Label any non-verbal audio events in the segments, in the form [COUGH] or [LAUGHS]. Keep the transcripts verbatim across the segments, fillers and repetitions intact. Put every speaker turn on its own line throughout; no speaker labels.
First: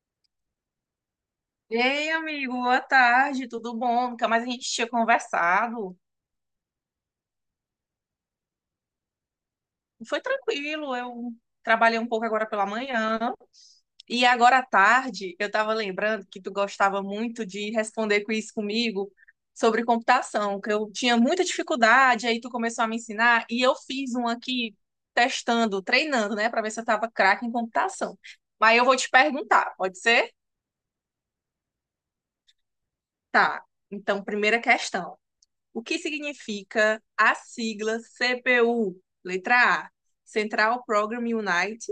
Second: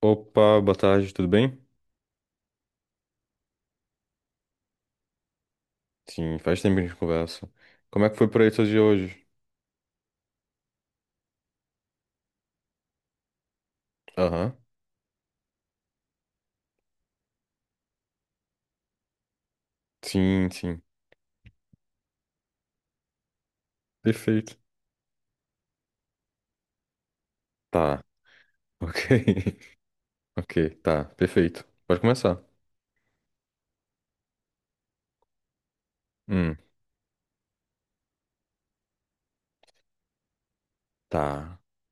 Opa, boa tarde, tudo bem?
Ei, amigo, boa tarde, tudo bom? Nunca mais a gente tinha conversado.
Sim, faz tempo que a gente conversa. Como é que foi por aí seus dia hoje?
Foi tranquilo, eu trabalhei um pouco agora pela manhã. E
Aham.
agora à tarde, eu estava lembrando que tu gostava muito de responder quiz comigo sobre
Sim,
computação, que
sim.
eu tinha muita dificuldade, aí tu começou a me ensinar e eu fiz um
Perfeito.
aqui testando, treinando, né, para ver se eu estava craque em
Tá,
computação. Mas eu vou
ok.
te perguntar,
[LAUGHS]
pode ser?
Ok, tá, perfeito. Pode começar.
Tá. Então, primeira questão. O que
Hum,
significa a sigla C P U? Letra A, Central Program
tá,
Unit.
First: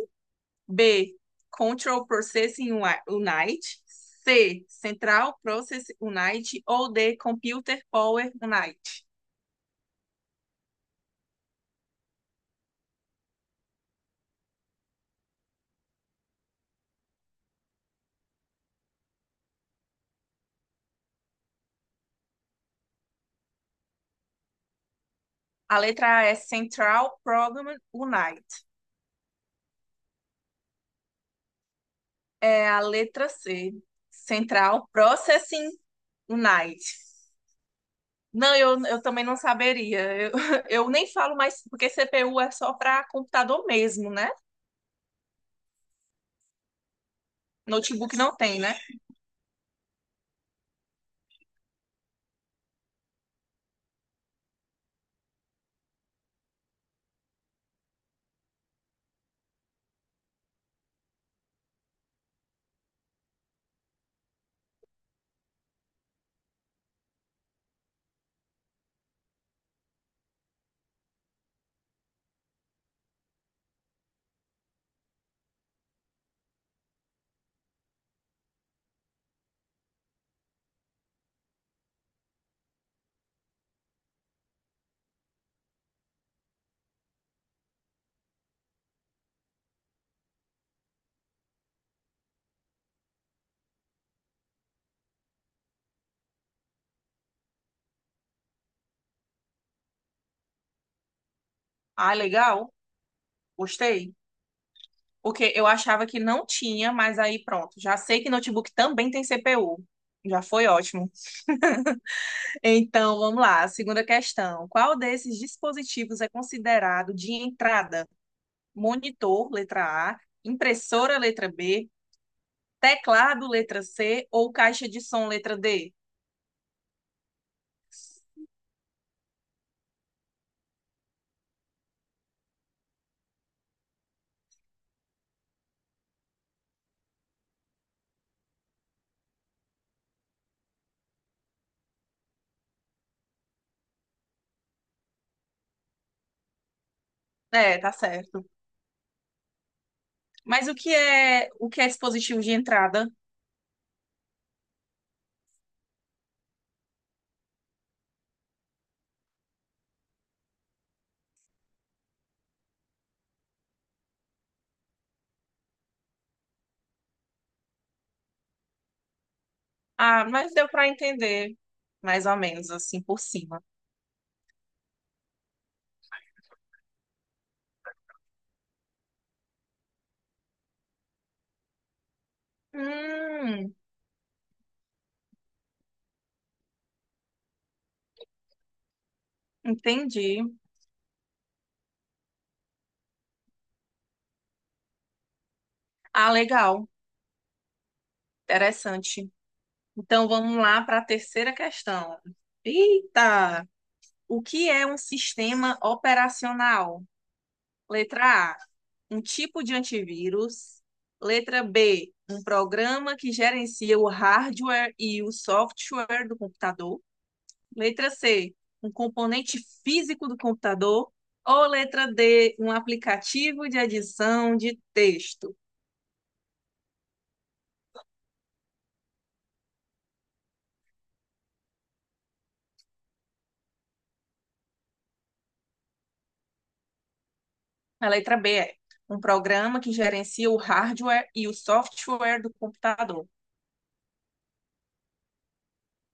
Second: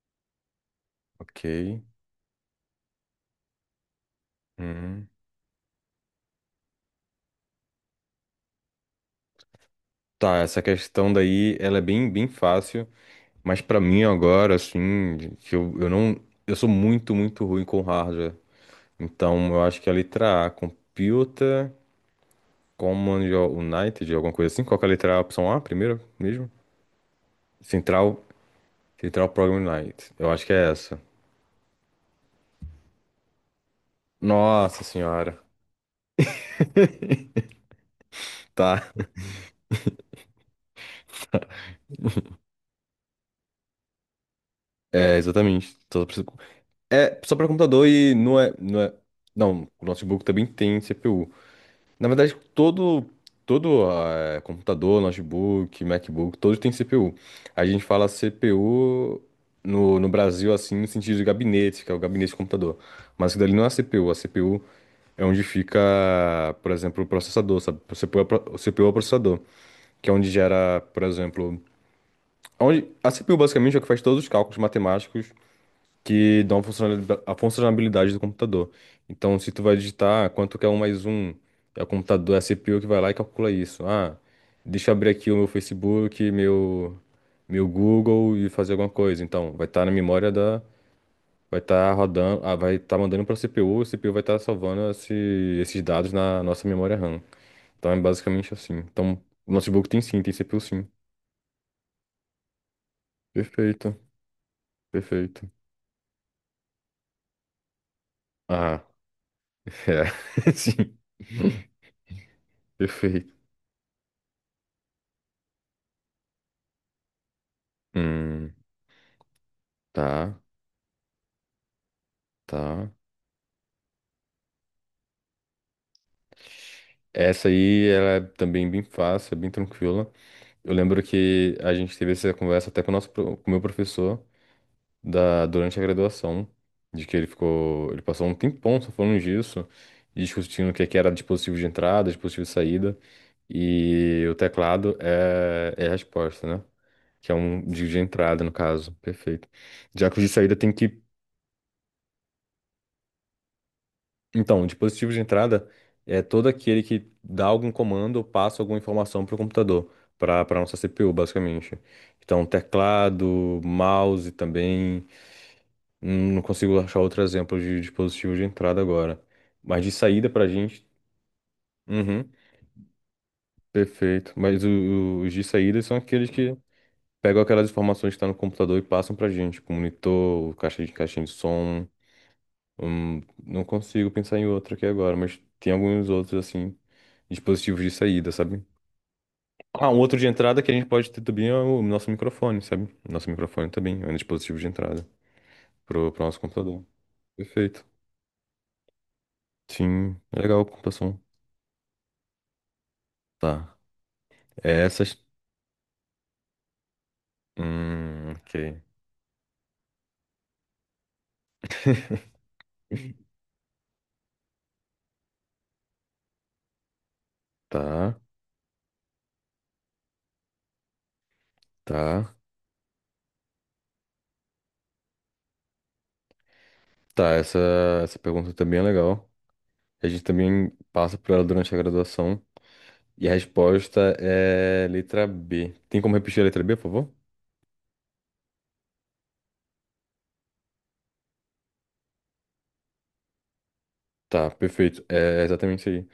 B,
ok.
Control Processing Unit. C,
Hum.
Central Process Unit. Ou D, Computer Power Unit.
Tá, essa questão daí, ela é bem, bem fácil, mas pra mim agora, assim, de- que eu, eu não, eu sou muito, muito ruim com hardware. Então, eu acho que a letra A, Computer Command United, alguma coisa assim, qual que é a letra A, opção A
A
primeiro
letra A é
mesmo?
Central Program
Central,
Unit.
Central Program Night. Eu acho que é essa.
É a letra C,
Nossa
Central
senhora.
Processing Unit. Não,
Tá.
eu, eu também não saberia. Eu, [LAUGHS] eu nem falo mais, porque C P U é só para computador mesmo, né?
É, exatamente. Só pra- É só para computador e
Notebook não
não é,
tem, né?
não é. Não, o notebook também tem C P U. Na verdade, todo, todo eh, computador, notebook, MacBook, todos têm C P U. A gente fala C P U no, no Brasil, assim, no sentido de gabinete, que é o gabinete de computador. Mas isso dali não é C P U. A C P U é onde fica, por exemplo, o processador, sabe? O C P U é o pro- o C P U é o processador, que é onde gera, por exemplo, onde a C P U basicamente é o que faz todos os cálculos matemáticos que dão a funcionalidade, a funcionalidade do computador. Então, se tu vai digitar ah, quanto que é um mais um, é o computador, é a C P U que vai lá e calcula isso. Ah, deixa eu abrir aqui o meu Facebook, meu meu Google e fazer alguma coisa. Então, vai estar na memória da, vai estar rodando, ah, vai estar mandando para a C P U, a C P U vai estar salvando esse- esses dados na nossa memória RAM. Então é basicamente assim. Então, o notebook tem sim, tem C P U sim.
Ah, legal.
Perfeito.
Gostei.
Perfeito.
Porque eu achava que não tinha, mas aí pronto. Já sei que notebook
Ah,
também tem C P U. Já
é. [LAUGHS]
foi
Sim.
ótimo. Então,
Perfeito.
vamos lá. A segunda questão. Qual desses dispositivos é considerado de entrada?
Hum,
Monitor, letra A,
tá,
impressora, letra B,
tá.
teclado, letra C ou caixa de som, letra D?
Essa aí, ela é também bem fácil, é bem tranquila. Eu lembro que a gente teve essa conversa até com o nosso, pro- com o meu professor da, durante a graduação, de que ele ficou, ele passou um tempão só falando disso, e discutindo o que é que era dispositivo de entrada, dispositivo de saída, e o teclado é, é a resposta, né? Que é um
É,
de
tá
de entrada,
certo.
no caso. Perfeito. Já que o de saída
Mas
tem
o que
que.
é, o que é dispositivo de entrada?
Então, o dispositivo de entrada é todo aquele que dá algum comando ou passa alguma informação para o computador, para para nossa C P U, basicamente. Então, teclado, mouse também. Hum, Não consigo achar outro exemplo de dispositivo de entrada agora. Mas de
Ah,
saída para a
mas deu
gente.
para entender mais
Uhum,
ou menos assim por cima.
perfeito. Mas o- o- os de saída são aqueles que pegam aquelas informações que estão no computador e passam para a gente, tipo monitor, caixa de caixinha de som. Hum, não
Hum,
consigo pensar em outro aqui agora, mas tem alguns outros, assim, dispositivos de saída, sabe? Ah, um outro de
entendi.
entrada que a gente pode ter também é o nosso microfone, sabe? Nosso microfone também é um dispositivo de entrada pro, pro
Ah,
nosso computador.
legal.
Perfeito.
Interessante.
Sim,
Então
é
vamos
legal a
lá para a
computação.
terceira questão. Eita!
Tá.
O que é um
Essas.
sistema operacional?
Hum,
Letra A,
ok.
um tipo de antivírus. Letra B, um programa que gerencia o hardware e o software do computador. Letra
Tá,
C, um componente físico do computador. Ou letra
tá.
D, um aplicativo de adição de texto.
Tá, essa, essa pergunta também é legal. A gente também passa por ela durante a graduação. E a resposta é letra B. Tem como repetir a letra B, por favor?
A letra B é um programa que gerencia o hardware e o software do computador.
Tá, perfeito. É exatamente isso aí.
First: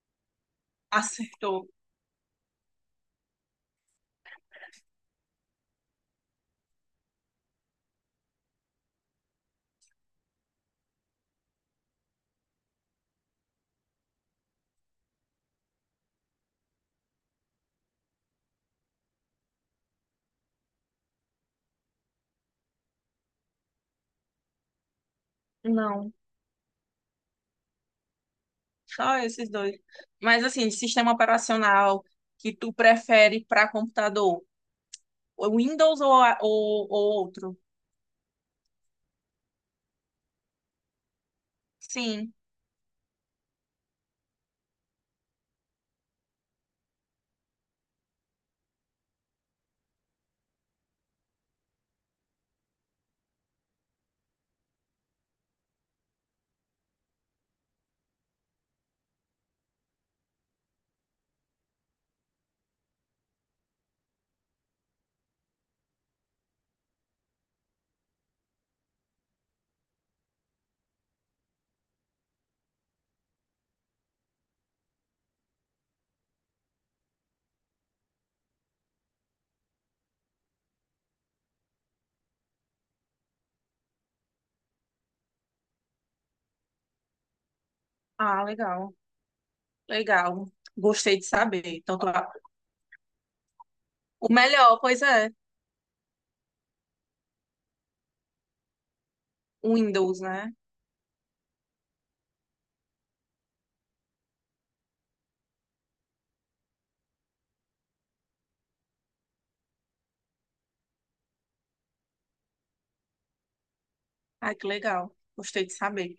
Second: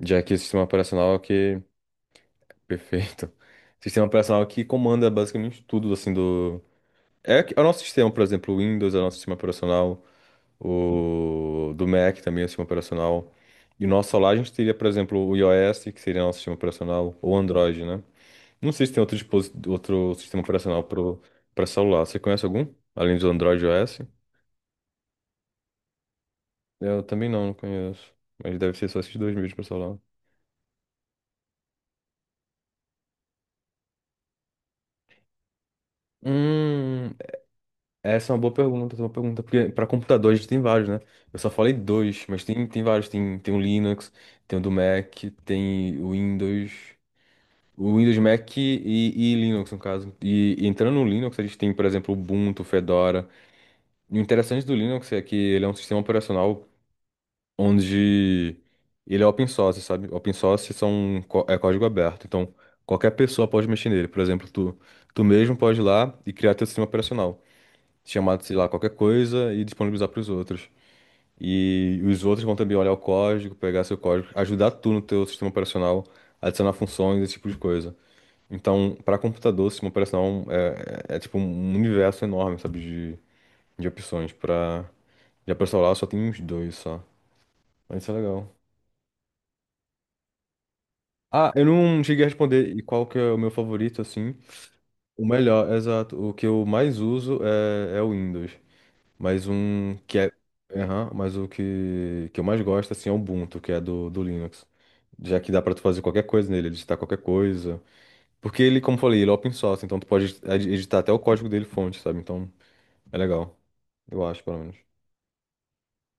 Já que o sistema
[LAUGHS]
operacional é que.
Acertou.
[LAUGHS] Perfeito. Sistema operacional que comanda basicamente tudo, assim, do. É, que- é o nosso sistema, por exemplo, o Windows é o nosso sistema operacional, o do Mac também é o sistema operacional. E o nosso celular a gente teria, por exemplo, o iOS, que seria nosso sistema operacional, ou Android, né? Não sei se tem outro, dispos... outro sistema operacional pro... pra celular. Você conhece algum? Além do Android e iOS?
Não,
Eu também não, não conheço. Mas deve ser só esses
só
dois
esses
mesmo pra
dois.
celular.
Mas assim, de sistema operacional que tu prefere para computador, o Windows ou, a- ou, ou
Hum,
outro?
Essa é uma boa pergunta, essa é uma boa pergunta, porque para computador a gente tem vários, né? Eu só falei dois,
Sim.
mas tem, tem vários, tem, tem o Linux, tem o do Mac, tem o Windows, o Windows Mac e, e Linux, no caso. E, e entrando no Linux, a gente tem, por exemplo, Ubuntu, Fedora. E o interessante do Linux é que ele é um sistema operacional onde ele é open source, sabe? Open source são, có- é código aberto, então qualquer pessoa pode mexer nele. Por exemplo, tu, tu mesmo pode ir lá e criar teu sistema operacional, chamar, sei lá, qualquer coisa e disponibilizar para os outros. E os outros vão também olhar o código, pegar seu código, ajudar tu no teu sistema operacional, adicionar funções, esse tipo de coisa. Então, para computador, o sistema operacional é, é, é tipo um universo enorme, sabe, de, de opções. Para já para celular só tem uns dois só. Mas isso é
Ah,
legal.
legal. Legal. Gostei de
Ah,
saber.
eu
Então,
não
tu-
cheguei a responder e qual que é o meu favorito,
o
assim.
melhor, pois
O
é,
melhor, exato. O que eu mais uso é, é o Windows. Mas
o
um que
Windows,
é.
né?
Aham, mas o que, que eu mais gosto assim, é o Ubuntu, que é do, do Linux. Já que dá pra tu fazer qualquer coisa nele, editar qualquer coisa. Porque ele, como eu falei, ele é open source, então tu pode edi- editar até o código dele fonte, sabe? Então é legal. Eu acho,
Ai,
pelo
que
menos.
legal. Gostei de saber.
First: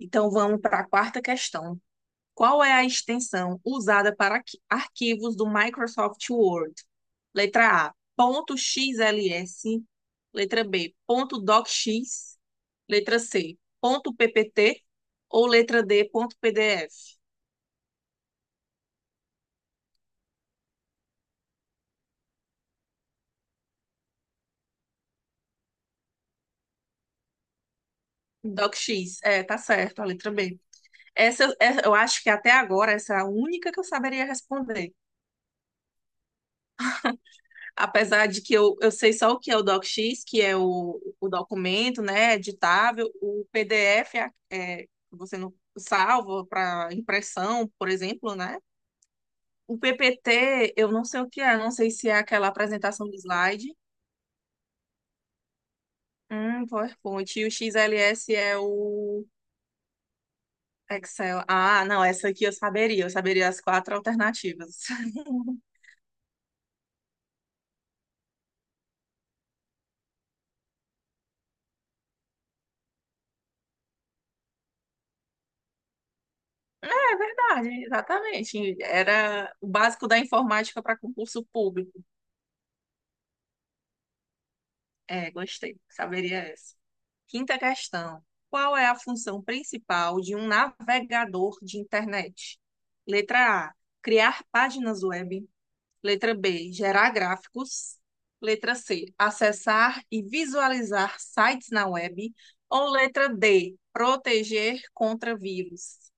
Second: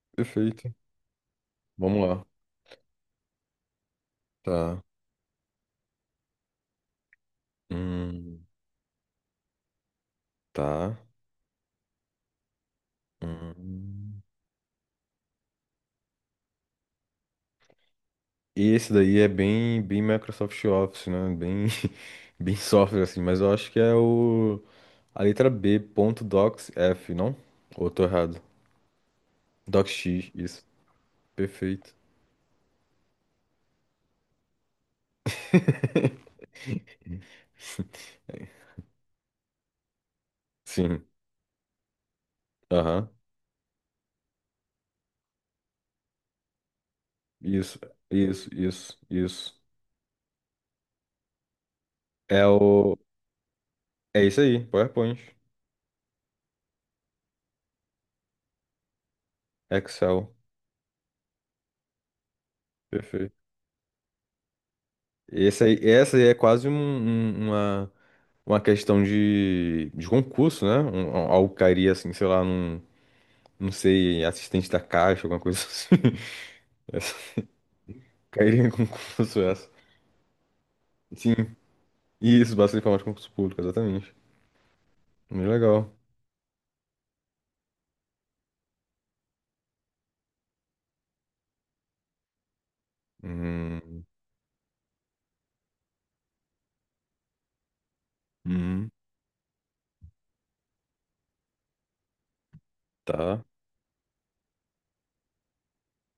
Então, vamos
Perfeito.
para a quarta questão.
Vamos lá.
Qual é a extensão usada para
Tá.
arquivos do Microsoft Word? Letra A,
Hum,
ponto .xls. Letra B,
tá.
ponto .docx. Letra C, ponto
Hum.
.ppt. Ou letra D, ponto .pdf.
E esse daí é bem, bem Microsoft Office, né? Bem, [LAUGHS] bem software, assim, mas eu acho que é o. A letra B ponto Docs F não? Ou eu tô errado?
DocX, é, tá certo, a
DocX,
letra B.
isso.
Essa, é- eu
Perfeito.
acho que até agora essa é a única que eu saberia responder.
[LAUGHS]
Apesar de que eu, eu sei só o que é o DocX, que é o,
Sim.
o documento, né, editável,
Aham.
o P D F é, é, você não salva para impressão,
Isso,
por exemplo,
isso,
né?
isso, isso.
O P P T, eu não sei o que é, não sei se é
É
aquela
o.
apresentação de slide,
É isso aí, PowerPoint.
hum, PowerPoint, e o X L S é o
Excel.
Excel. Ah, não, essa aqui eu saberia, eu
Perfeito.
saberia as quatro alternativas. [LAUGHS]
Esse aí, essa aí é quase um- um- uma, uma questão de, de concurso, né? Um, um- algo cairia assim, sei lá, num, não sei, assistente da caixa, alguma coisa [LAUGHS] assim. Essa,
É verdade,
cairia em
exatamente.
concurso
Era o
essa.
básico da informática para
Sim,
concurso público.
isso, basta informar de concurso público, exatamente.
É,
Muito
gostei.
legal.
Saberia essa. Quinta questão. Qual é a função principal de um navegador de internet? Letra A,
Hum,
criar páginas web. Letra B, gerar gráficos. Letra
hum,
C, acessar e visualizar sites na web. Ou letra
tá.
D, proteger contra vírus.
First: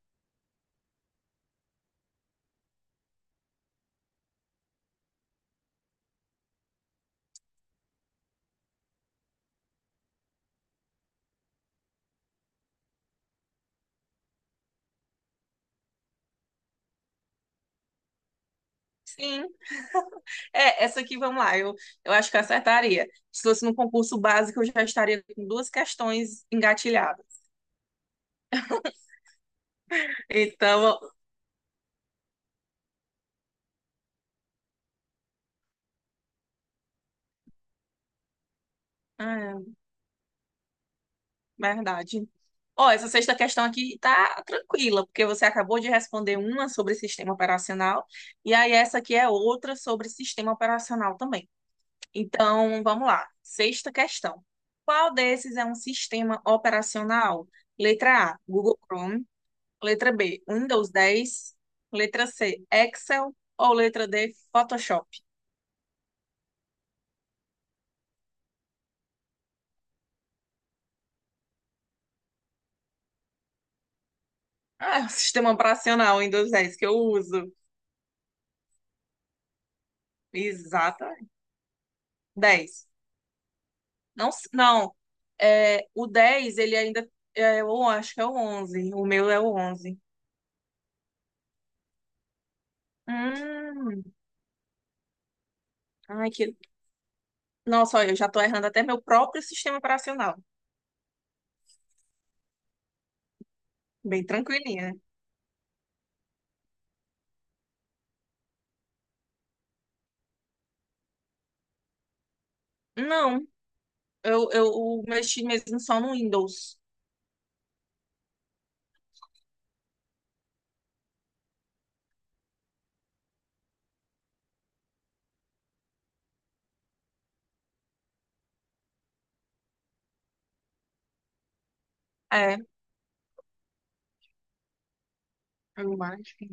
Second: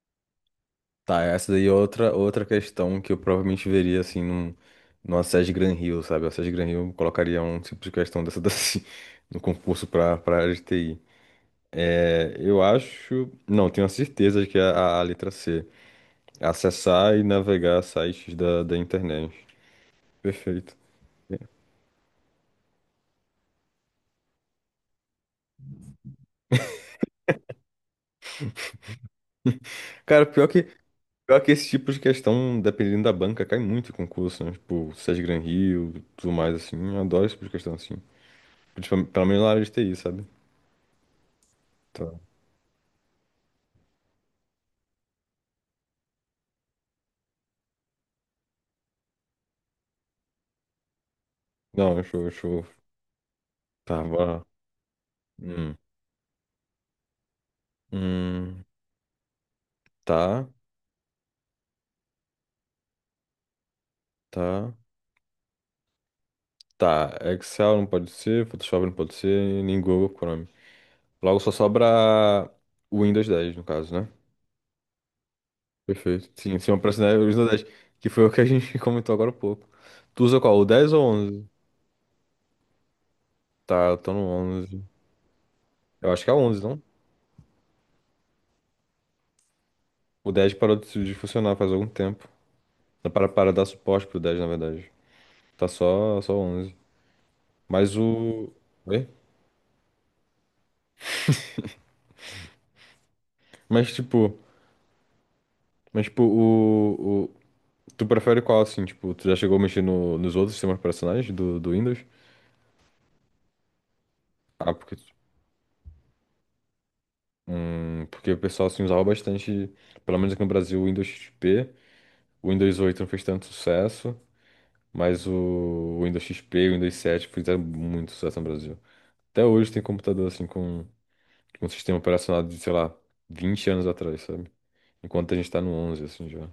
Tá, essa daí é outra, outra questão que eu provavelmente veria, assim, num, numa S E S Gran Rio, sabe? A S E S Gran Rio colocaria um tipo de questão dessa daí [LAUGHS] no concurso para para área de T I. É, eu acho... Não, tenho a certeza de que é a, a letra C. Acessar e navegar sites da, da internet.
Sim,
Perfeito.
é, essa aqui, vamos lá, eu, eu acho que eu acertaria. Se fosse no concurso básico, eu já estaria com duas questões engatilhadas.
Cara, pior que,
Então,
pior que esse tipo de questão, dependendo da banca, cai muito em concurso, né? Tipo, S E S Gran Rio, tudo mais, assim. Eu adoro esse tipo de questão, assim. Principalmente, pelo menos na
ah,
área de T I, sabe?
verdade.
Tá.
Ó, essa sexta questão aqui tá tranquila, porque você acabou de responder uma sobre sistema operacional, e aí essa aqui é outra sobre sistema operacional também.
Não, show, show.
Então, vamos lá. Sexta
Tá,
questão.
bora.
Qual desses é um
Hum,
sistema operacional? Letra A,
hum,
Google Chrome. Letra B,
tá,
Windows dez. Letra C, Excel. Ou letra D,
tá,
Photoshop?
tá. Excel não pode ser, Photoshop não pode ser, nem Google Chrome. Logo só sobra o Windows dez, no caso, né?
Ah, é o [LAUGHS] sistema operacional
Perfeito.
Windows
Sim, sim,
dez
eu
que eu
pressionei o Windows
uso.
dez, que foi o que a gente [LAUGHS] comentou agora há pouco. Tu usa qual, o dez ou o
Exata.
onze?
Dez.
Tá, eu tô no
Não,
onze.
não. É, o
Eu acho que é o
dez
onze,
ele
não?
ainda. É, eu acho que é o onze. O meu é o onze.
O dez parou de de funcionar faz algum tempo. Dá Para, para dar
Hum.
suporte pro dez, na verdade. Tá só,
Ai,
só o
que.
onze. Mas
Nossa, olha, eu já tô
o...
errando até meu
Oi?
próprio sistema operacional.
Mas
Bem
tipo...
tranquilinha.
Mas tipo, o, tu prefere qual, assim, tipo, tu já chegou a mexer no- nos outros sistemas operacionais do, do Windows?
Não, eu,
Ah, porque,
eu mexi mesmo só no Windows.
hum, porque o pessoal, assim, usava bastante, pelo menos aqui no Brasil, o Windows X P. O Windows oito não fez tanto sucesso, mas o Windows X P e o Windows sete fizeram muito sucesso no Brasil. Até hoje tem computador, assim, com, com um sistema operacional de,
É,
sei lá, vinte anos atrás, sabe? Enquanto a gente tá no
eu
onze assim,
acho que.
já.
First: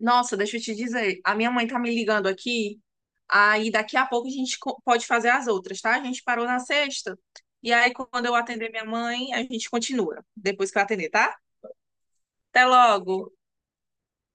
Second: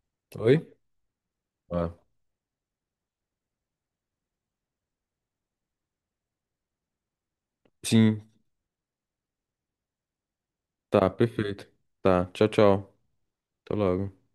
Nossa, deixa eu
Oi?
te dizer. A minha mãe tá
Ah,
me ligando aqui. Aí daqui a pouco a gente co- pode fazer as outras, tá? A gente parou na sexta. E aí,
sim,
quando eu atender minha mãe, a gente continua. Depois que eu
tá,
atender, tá?
perfeito. Tá, tchau,
Até
tchau.
logo.
Até logo.